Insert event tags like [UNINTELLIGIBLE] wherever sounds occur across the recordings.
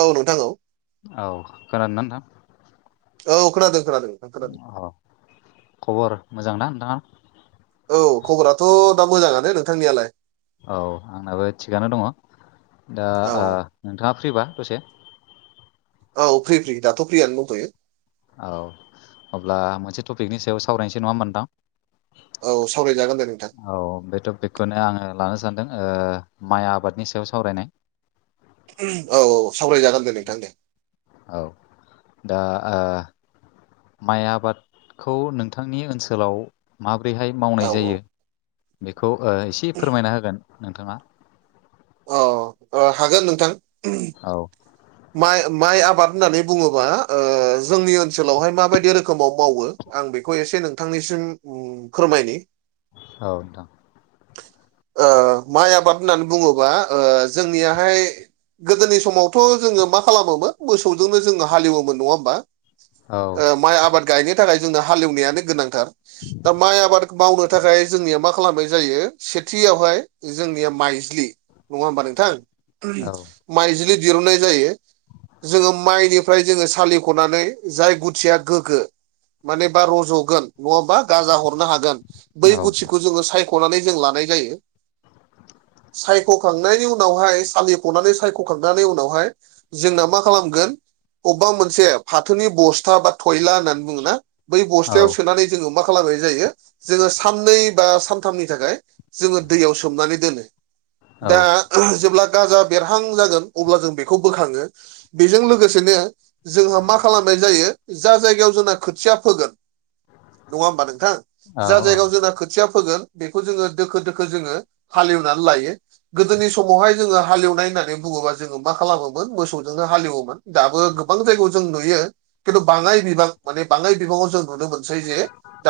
औ नोंथां औ औ खोनादोंना नोंथां? औ खोनादों खोनादों खोनादों अ खबर मोजां ना नोंथाङा औ खबराथ' दा मोजाङानो नोंथांनियालाय औ आंनाबो थिगानो दङ दा औ ओ औ नोंथाङा फ्रिबा दसे? औ फ्रि फ्रि दाथ' फ्रियनो दंथ'यो औ अब्ला मोनसे टपिकनि सायाव सावरायनोसै नङाम होनबा नोंथां? औ सावरायजागोन दे नोंथां औ बे टपिकखौनो आङो लानो सानदों माइ आबादनि सायाव सावरायनाय औ औ सावरायजागोन दे नोंथां दे औ दा ओ माइ आबादखौ नोंथांनि ओनसोलाव माबोरैहाय औ मावनाय औ जायो। बेखौ ओ एसे फोरमायना होगोन नोंथाङा? अ हागोन नोंथां औ माइ माइ आबाद होननानै बुङोबा ओ जोंनि ओनसोलावहाय माबायदि रोखोमाव मावो आं बेखौ एसे नोंथांनिसिम फोरमायनि औ दा ओ माइ आबाद होननानै बुङोबा ओ जोंनियाहाय गोदोनि समावथ' जोङो मा खालामोमोन मोसौजोंनो जोङो हालेवोमोन नङा होमबा औ ओ माइ आबाद गायनो थाखाय जोंनो हालेवनायानो गोनांथार दा माइ आबाद मावनो थाखाय जोंनिया मा खालामनाय जायो [UNINTELLIGIBLE] थियावहाय जोंनिया माइजलि नङा होमबा नोंथां औ माइजलि दिरुननाय जायो। जोङो माइनिफ्राय जोङो सालिख'नानै जाय गुथिया गोग्गो मानेबा रज'गोन नङाबा गाजा हरनो हागोन बै औ गुथिखौ जोङो सायख'नानै जों लानाय जायो। सायख'खांनायनि उनावहाय सालिफ'नानै सायख'खांनायनि उनावहाय जोंना मा खालामगोन अबेबा मोनसे फाथोनि बस्था बा टयला होननानै बुङोना बै औ बस्थायाव सोनानै जोङो मा खालामनाय जायो जोङो साननै बा सानथामनि थाखाय जोङो दैयाव सोमनानै दोनो दा जेब्ला गाजा बेरहां जागोन अब्ला जों बेखौ बोखाङो बेजों लोगोसेनो जोंहा मा खालामनाय जायो जा जायगायाव जोंना खोथिया फोगोन नङा होमबा नोंथां औ जा जायगायाव जोंना खोथिया फोगोन बेखौ जोङो दोखो दोखो जोङो हालेवनानै लायो गोदोनि समावहाय जोङो हालेवनाय होननानै बुङोबा जोङो मा खालामोमोन मोसौजोंनो हालेवोमोन दाबो गोबां जायगायाव जों नुयो खिन्थु बाङाय बिबां माने बाङाय बिबाङाव जों नुनो मोनसै जे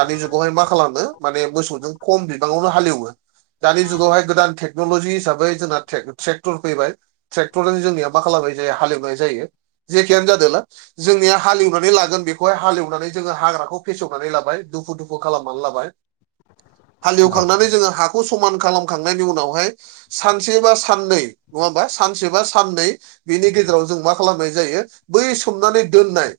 दानि जुगावहाय मा खालामो माने मोसौजों खम बिबाङावनो हालेवो दानि जुगावहाय गोदान टेक्नलजि हिसाबै जोंना थेक ट्रेक्टर फैबाय ट्रेक्टरानो जोंनिया मा खालामनाय जायो हालेवनाय जायो जेखियानो जादोला जोंनिया हालेवनानै लागोन बेखौहाय हालेवनानै जोङो हाग्राखौ फेसेवनानै लाबाय दुफु दुफु खालामनानै लाबाय [INAUDIBLE] हालेवखांनानै जोङो हाखौ समान खालामखांनायनि उनावहाय सानसे बा साननै नङा होमबा सानसे बा साननै बेनि गेजेराव जों मा खालामनाय जायो बै सोमनानै दोननाय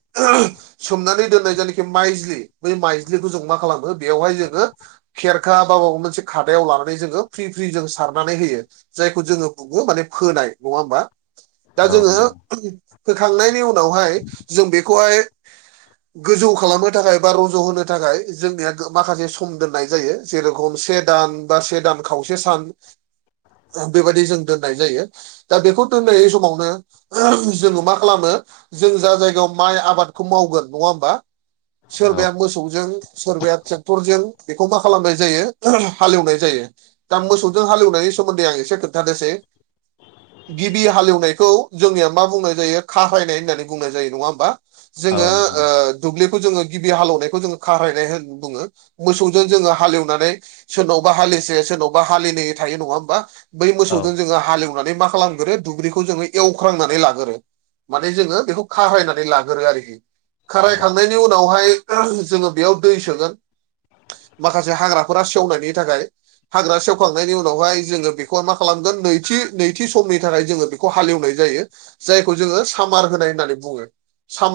सोमनानै दोननाय जेनाखि माइज्लि बै माइज्लिखौ जों मा खालामो बेयावहाय जोङो खेरखा बा माबा मोनसे खादायाव लानानै जोङो फ्रि फ्रि जों सारनानै होयो जायखौ जोङो बुङो माने फोनाय नङा होमबा दा औ जोङो नोंथां होखांनायनि उनावहाय जों बेखौहाय गोजौ खालामनो थाखाय बा रज होनो थाखाय जोंनिया गो माखासे सम दोननाय जायो जेरखम सेर दान बा से दान खावसे सान बेबायदि जों दोननाय जायो दा बेखौ दोननाय समावनो जोङो मा खालामो जों जा जायगायाव माइ आबादखौ मावगोन नङा होमबा औ सोरबाया मोसौजों सोरबाया थेक्टरजों बेखौ मा खालामनाय जायो हालेवनाय जायो दा मोसौजों हालेवनायनि सोमोन्दै आं एसे खोन्थानोसै गिबि हालेवनायखौ जोंनिया मा बुंनाय जायो खाहरायनाय होननानै बुंनाय जायो नङा होमबा औ जोङो नोंथां ओ औ दुब्लिखौ जोङो गिबि हालेवनायखौ जोङो खारायनाय होन बुङो मोसौजों जोङो हालेवनानै सोरनावबा हालिसे सोरनावबा हालिनै थायो नङा होमबा बै औ मोसौजों जोङो हालैवो नानै मा खालामगोरो दुब्रिखौ जोङो एवख्रांनानै लागोरो माने जोङो बेखौ खाहरायनानै लाग्रोयो आरोखि औ खारायखांनायनि उनावहाय जोङो बेयाव दै सोगोन माखासे हाग्रा फोरा सेवनायनि थाखाय हाग्रा सेवखांनायनि उनावहाय जोङो बेखौ मा खालामगोन नैथि नैथि समनि थाखाय जोङो बेखौ खौ हालेवनाय जायो जायखौ जोङो सामार होनाय होननानै बुङो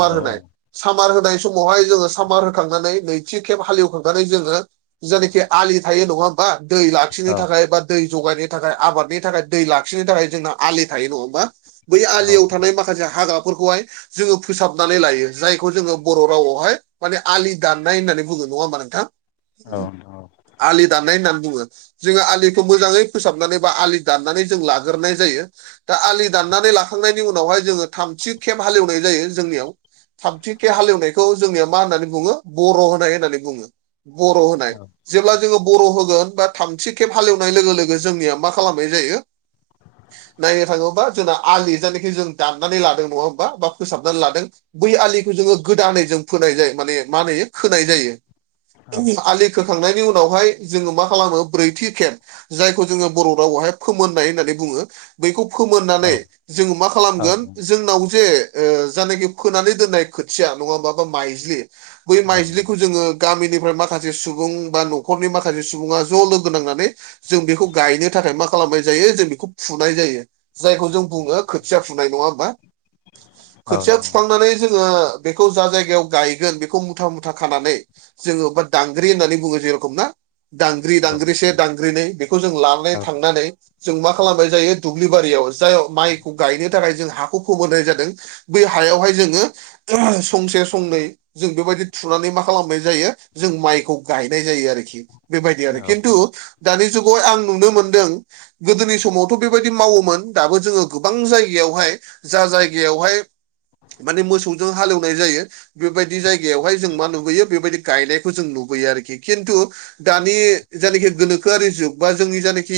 औ होनाय सामार होनाय समावहाय जोङो सामार होखांनानै नैथि खेब हालेवखांनानै जोङो जायनाखि आलि थायो नङा होमबा दै औ लाखिनो थाखाय एबा दै जगायनो थाखाय आबादनि थाखाय दै लाखिनो थाखाय जोंना आलि थायो नङा होमा बै औ आलियाव थानाय माखासे हाग्राफोरखौहाय जोङो फोसाबनानै लायो जायखौ जोङो बर रावावहाय माने आलि दाननाय होननानै बुङो नङा होमबा नोंथां औ नोंथां आलि दाननाय होननानै बुङो जोङो आलिखौ मोजाङै फोसाबनानै बा आलि दाननानै जों लाग्रोनाय जायो दा आलि दाननानै लाखांनायनि उनावहाय जोङो थामथि खेब हालेवनाय जायो जोंनियाव थामथिखे हालेवनायखौ जोंनिया मा होननानै बुङो बर होनाय होननानै बुङो बर होनाय औ जेब्ला जोङो बर होगोन बा थामथि खेब हालेवनाय लोगो लोगो जोंनिया मा खालामनाय जायो नायनो थाङोबा जोंना आलि जायनाखि जों दाननानै लादों नङा होमबा बा फोसाबनानै लादों बै आलिखौ जोङो गोदानै जों फोनाय जायो माने मा होनो खोनाय जायो जों आलि थांनायनि उनावहाय जोङो मा खालामो ब्रैथि खेब जायखौ जोङो बर रावावहाय फोमोननाय होननानै बुङो बैखौ औ फोमोननानै जोङो मा औ खालामगोन नोंथां जोंनाव जे ओ जानोखि फोनानै दोननाय खोथिया नङा होमबा बा माइज्लि बै औ माइज्लिखौ नोंथां जोङो गामिनिफ्राय माखासे सुबुं बा नखरनि माखासे सुबुङा ज लोगो नांनानै जों बेखौ गायनो थाखाय मा खालामनाय जायो जों बेखौ फुनाय जायो जायखौ जों बुंङो खोथिया फुनाय नंङा होमबा औ खोथिया नोंथां फुखांनानै जोंङो बेखौ जा जायगायाव गायगोन बेखौ मुथा मुथा खानानै जोंङो बा दांग्रि होननानै बुंङो जेरेखमनाा दांग्रि औ दांग्रिसे दांग्रिनै बेखौ जों लानानै औ थांनानै जों मा खालामबाय जायो दुब्लिबारियाव जाय माइखौ गायनो थाखाय जों हाखौ फोमोनाय जादों बै हायावहाय जोंङो संसे संनै जों बेबायदि थुनानै मा खालामनाय जायो जों माइक गायनाय जायो आरोखि बेबायदि आरो औ खिन्थु दानि जुगाव आं नुनो मोनदों गोदोनि समावथ' बेबायदि मावोमोन दाबो जोंङो गोबां जायगायावहाय जा जायगायावहाय माने मोसौजों हालेवनाय जायो बेबायदि जायगायावहाय जों मा नुबोयो बेबायदि गायनायखौ जों नुयो नुयो आरोखि खिन्थु दानि जायनाखि गोनोखोआरि जुग बा जोंनि जानोखि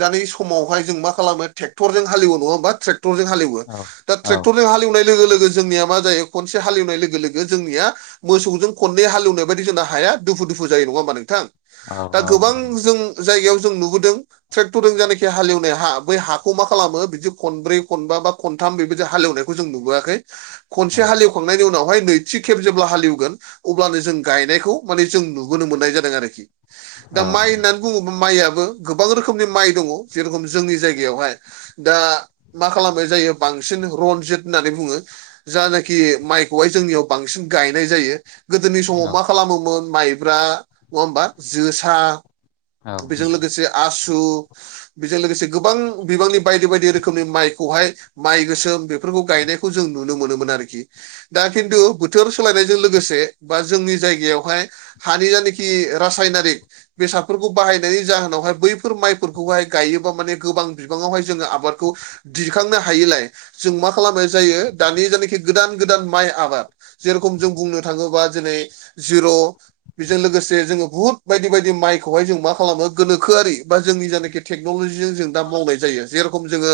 दानि समावहाय जों मा खालामो ट्रेक्टरजों हालिव नंङा होनबा ट्रेर ट्रेक्टरजों हालव दा औ नोंथां औ नोंथां औ ट्रेक्टरजों हालेवनाय लोगो लोगो जोंनिया मा जायो खनसे हालेवनाय लोगो लोगो जोंनिया मोसौजों खननै हालेवनाय बायदि जोंना हाया दुफु दुफु जायो नंङा होमबा नोंथां दा गोबां जों जायगायाव जों नुबोदों ट्रेक्टरजों जायाखि हालेवनाय हा बै हाखौ मा खालामो बिदि खनब्रै खनबा बा खनथाम बेबायदि हालेवनायखौ जों नुबोआखै खनसे हालेवखांनायनि उनावहाय नैथि खेब जेब्ला हालेवगोन अब्लानो जों गायनायखौ माने जों नुबोनो मोननाय जादों आरोखि दा माइ होननानै गुब माइआबो गोबां रोखोमनि माइ दंङ जेरेखम जोंनि जायगायावहाय दा मा खालामनाय जायो बांसिन रनजित होननानै बुंङो जानाखि माइखौहाय जोंनियाव बांसिन गायनाय जायो गोदोनि समाव मा खालामोमोन माइब्रा नंङा होमबा जोसा बेजों लोगोसे आसु बेजों लोगोसे गोबां बिबांनि बायदि बायदि रोखोमनि माइखौहाय माइ गोसोम बेफोरखौ गायनायखौ जों नुनो मोनोमोन आरोखि दा खिन्थु बोथोर सोलायनायजों लोगोसे बा जोंनि जायगायाव बेहाय हानि जानखि रासायनारि बेसादफोरखौ बाहायनायनि जाहोनावहाय बैफोर माइफोरखौहाय गायोबा माने गोबां बिबांङावहाय जोंङो आबादखौ दिखांनो हायिलाय जों मा खालामनाय जायो दानि जायनाखि गोदान गोदान माइ आबाद जेरखम जों बुंनो थाङोबा दिनै जिर' बेजों लोगोसे जोंङो बुहुत बायदि बायदि माइखौहाय जों मा खालामो गोनोखोआरि बा जोंनि जायनाखि टेक्नललिजों जों दा मावनाय जायो जेरखम जोंङो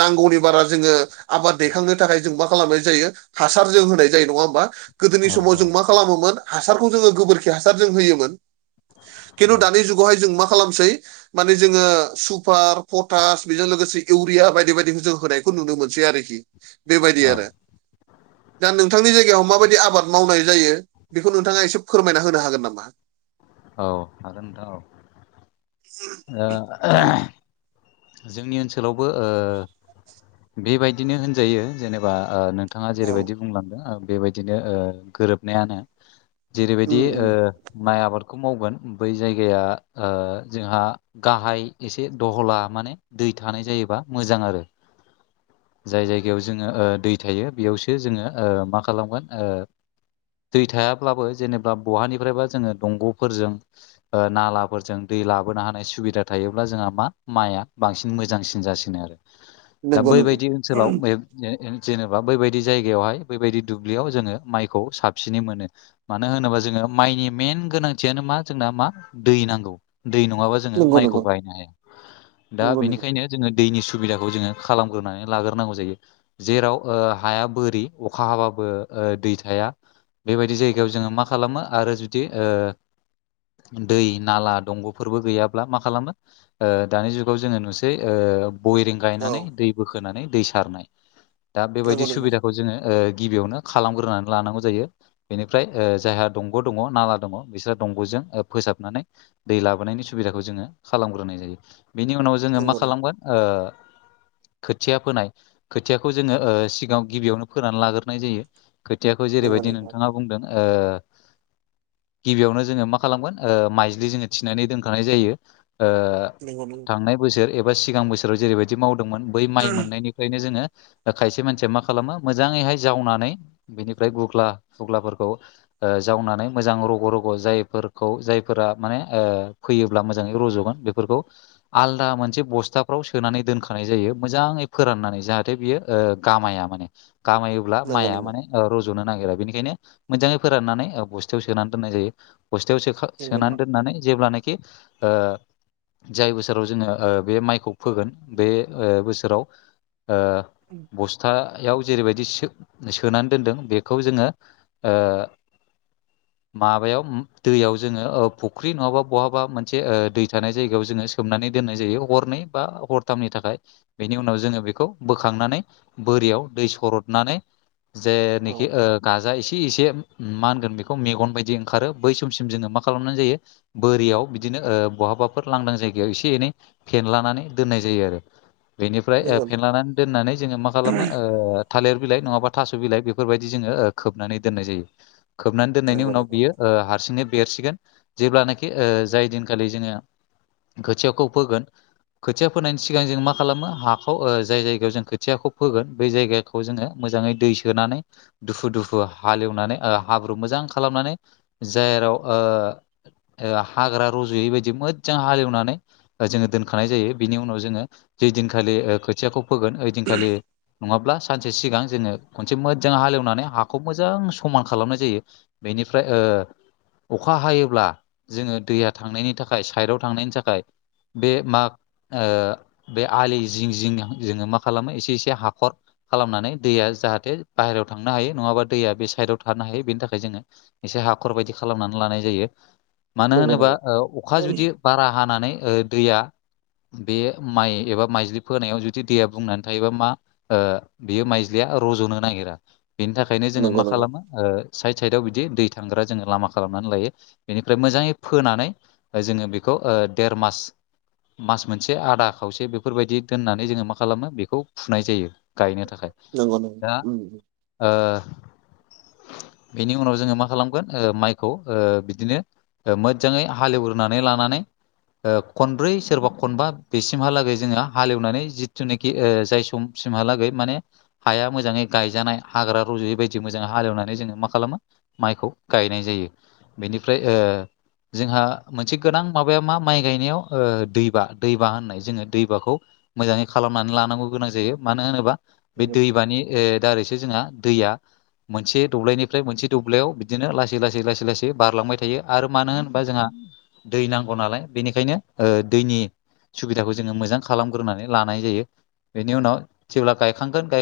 नांगौनि बारा जोंङो आबाद दैखांनो थाखाय जों मा खालामनाय जायो हासारजों होनाय जायो नंङा होमबा गोदोनि समाव जों मा खालामोमोन हासारखौ जोंङो गोबोरखि हासार जों होयोमोन खिन्थु दानि जुगावहाय जों मा खालामसै माने जोंङो सुपार पटास बेजों लोगोसे इउरिया बायदि बायदिखौ जों होनाय खौ नुनो मोनसै आरोखि बेबायदि आरो दा नोंथांनि जायगायाव माबायदि आबाद मावनाय जायो बेखौ नोंथांङा एसे फोरमायना होनो हागोन नामा औ आरो औ औ [UNINTELLIGIBLE] जोंनि ओनसोलावबो बेबायदिनो होनजायो जेनेबा बिथांङा औ जेरैबायदि बुंलांदों बेबायदिनो गोरोबनायानो जेरैबायदि उम उम माइ आबादखौ मावगोन बै जायगाया जोंहा गाहाय एसे दहला माने दै थानाय जायोबा मोजां आरो जाय जायगायाव जोंङो दै थायो बेयावसो जोंङो मा खालामगोन दै थायाब्लाबो जेनेबा बहानिफ्रायबा जोंङो दंग'फोरजों नालाफोरजों दै लाबोनो हानाय सुबिदा थायोब्ला जोंहा मा माइआ बांसिन मोजांसिन जासिनो आरो दा नंगौ नंगौ बैबायदि ओनसोलाव बे जेनेबा बैबायदि जायगायावहाय बैबायदि दुब्लियाव जोङो माइखौ साबसिनै मोनो मानो होनोबा जोङो माइनि मेन गोनांथियानो मा जोंना मा दै नांगौ दै नङाबा जों जोङो नंगौ माइखौ नंगौ बायनो हाया दा नंगौ नंगौ बेनिखायनो जोङो दैनि सुबिदाखौ जोङो खालामग्रोनानै लाग्रोनांगौ जायो जेराव हाया बोरि अखा हाबाबो दै थाया बेबायदि जायगायाव जोङो मा खालामो आरो जुदि ओ दै नाला दंग'फोरबो गैयाब्ला मा खालामो ओ दानि जुगाव जोङो नुसै ओ बयेरिं औ गायनानै दै बोखोनानै दै सारनाय दा बेबायदि नंगौ नंगौ सुबिदाखौ जोङो ओ गिबियावनो खालामग्रोनानै लानांगौ जायो बेनिफ्राय जायहा दंग' दङ नाला दङ बिस्रा दंग'जों फोसाबनानै दै लाबोनायनि सुबिदाखौ जोङो खालामग्रोनाय जायो बेनि उनाव जोङो मा नंगौ खालामगोन ओ खोथिया फोनाय खोथियाखौ जोङो ओ सिगाङाव गिबियावनो फोनानै लाग्रोनाय जायो। खोथियाखौ नंगौ जेरैबायदि नंगौ नोंथाङा बुंदों ओ गिबियावनो जोङो मा खालामगोन ओ माइज्लि जोङो थिनानै दोनखानाय जायो। ओ [UNINTELLIGIBLE] थांनाय बोसोर एबा सिगां बोसोराव जेरैबायदि मावदोंमोन बै माइ मोननायनि ओंखायनो जोङो खायसे मानसिया मा खालामो मोजाङैहाय जावनानै बेनिफ्राय गुग्ला गुग्लाफोरखौ जावनानै मोजां र रग' रग' जायफोरखौ जायफोरा माने फैयोब्ला मोजाङै रज'गोन बेफोरखौ आलदा मोनसे बस्थाफ्राव सोनानै दोनखानाय जायो मोजाङै फोराननानै जाहाथे बियो गामाया माने गामा ब्ला नंगौ नंगौ माइया माने रज'नो नागिरा बेनिखायनो मोजाङै फोराननानै बस्थायाव सोनानै दोननाय जायो बस्थायाव सोखा-सोनानै दोननानै जेब्लानाखि जाय बोसोराव जोङो बे माइखौ फोगोन बे बोसोराव ओ बस्था याव जेरैबायदि सोनानै दोनदों बेखौ जोङो ओ माबायाव दैयाव जोङो ओ फुख्रि नङाबा बहाबा मोनसे ओ दै थानाय जायगायाव जोङो सोमनानै दोननाय जायो हरनै बा हरथामनि थाखाय। बेनि उनाव जोङो बेखौ बोखांनानै बोरियाव दै सरदनानै जेनोखि गाजा एसे एसे मा होनगोन बेखौ मेगन बायदि दि ओंखारो बै समसिम जोङो मा खालामनाय जायो बोरियाव बिदिनो ओ बहाबाफोर लांदां जायगायाव एसे एनै फेनलानानै दोननाय जायो आरो बेनिफ्राय नंगौ फेनलानानै दोननानै जोङो मा खालामो ओ थालिर बिलाइ नङाबा थास' बिलाइ बेफोरबायदि जोङो खोबनानै दोननाय जायो खोबनानै नंगौ औ दोननायनि नंगौ नंगौ उनाव बियो ओ हारसिंनो बेरसिगोन जेब्लानाखि ओ जाय दिनखालि जोङो खोथियाखौ फोगोन खोथिया फोनायनि सिगां जों मा खालामो हाखौ जाय जायगायाव जों खोथियाखौ फोगोन बै जायगानि खौ जोङो मोजाङै दै सोनानै दुफु दुफु हालेवनानै हाब्रु मोजां खालामनानै जेराव ओ हाग्रा रज'यैबायायदि मोजां हालेवनानै जोङो दोनखानाय जायो बिनि उनाव जोङो जै दिनखालि खोथियाखौ फोगोन ओइ दिनखालि नङाब्ला सानसे सिगां जोङो खनसे मोजां हालेवनानै हाखौ मोजां समान खालामनाय जायो बेनिफ्राय ओ अखा हायोब्ला जोङो दैया थांनायनि थाखाय साइडआव थांनायनि थाखाय बे माग ओ बे आलि जिं जिं जोङो मा खालामो एसे एसे हाखर खालामनानै दैया जाहाथे बाहेरायाव थांनो हायो नङाबा दैया बे साइदाव थानो हायो बेनि थाखाय जोङो एसे हाखर बायदि खालामनानै लानाय जायो मानो नंगौ नंगौ नंगौ होनोबा अखा जुदि बारा हानानै ओ दैया बे माइ एबा माइज्लि फोनायाव जुदि दैया बुंनानै थायोबा मा ओ बियो माइज्लिया रज'नो नागिरा बेनि थाखाय ओंखायनो जोङो मा नंगौ खालामो ओ साइड साइडआव बिदि दै थ थांग्रा जोङो लामा खालामनानै लायो बेनिफ्राय मोजाङै फोनानै जोङो बेखौ ओ देर मास मास मोनसे आदा खावसे बेफोरबायदि दोननानै जोङो मा खालामो बेखौ फुनाय जायो। गायनो थाखाय। नंगौ। दा ओ बेनि उनाव जोङो मा खालाम गोन ओ माइखौ ओ बिदिनो मोजाङै हालेवग्रोनानै लानानै ओ खनब्रै सोरबा खनबा बेसिमहालागै जोंहा हालेवनानै जिथुनाखि ओ जाय सम सिमहालागै माने हाया मोजाङै गायजानाय हाग्रा रजयै बायदि मोजाङै हालेवनानै जोङो मा खालामो माइखौ गायनाय जायो बेनिफ्राय ओ जोंहा मोनसे गोनां माबाया मा माइ गायनायाव ओ दैबा दैबा होननाय जोङो दैबाखौ मोजाङै खालामनानै लानांगौ गोनां जायो मानो होनोबा बे नंगौ दैमानि ओ दारैसो जोंहा दैया मोनसे दब्लायनिफ्राय मोनसे दब्लायाव बिदिनो लासै लासै लासै लासै बारलांबाय थायो आरो मानो होनोबा जोंहा दै नांगौ नालाय बेनिखायनो ओ दैनि सुबिदाखौ जोङो मोजां खालामग्रोनानै लानाय जायो बेनि उनाव जेब्ला गायखांगोन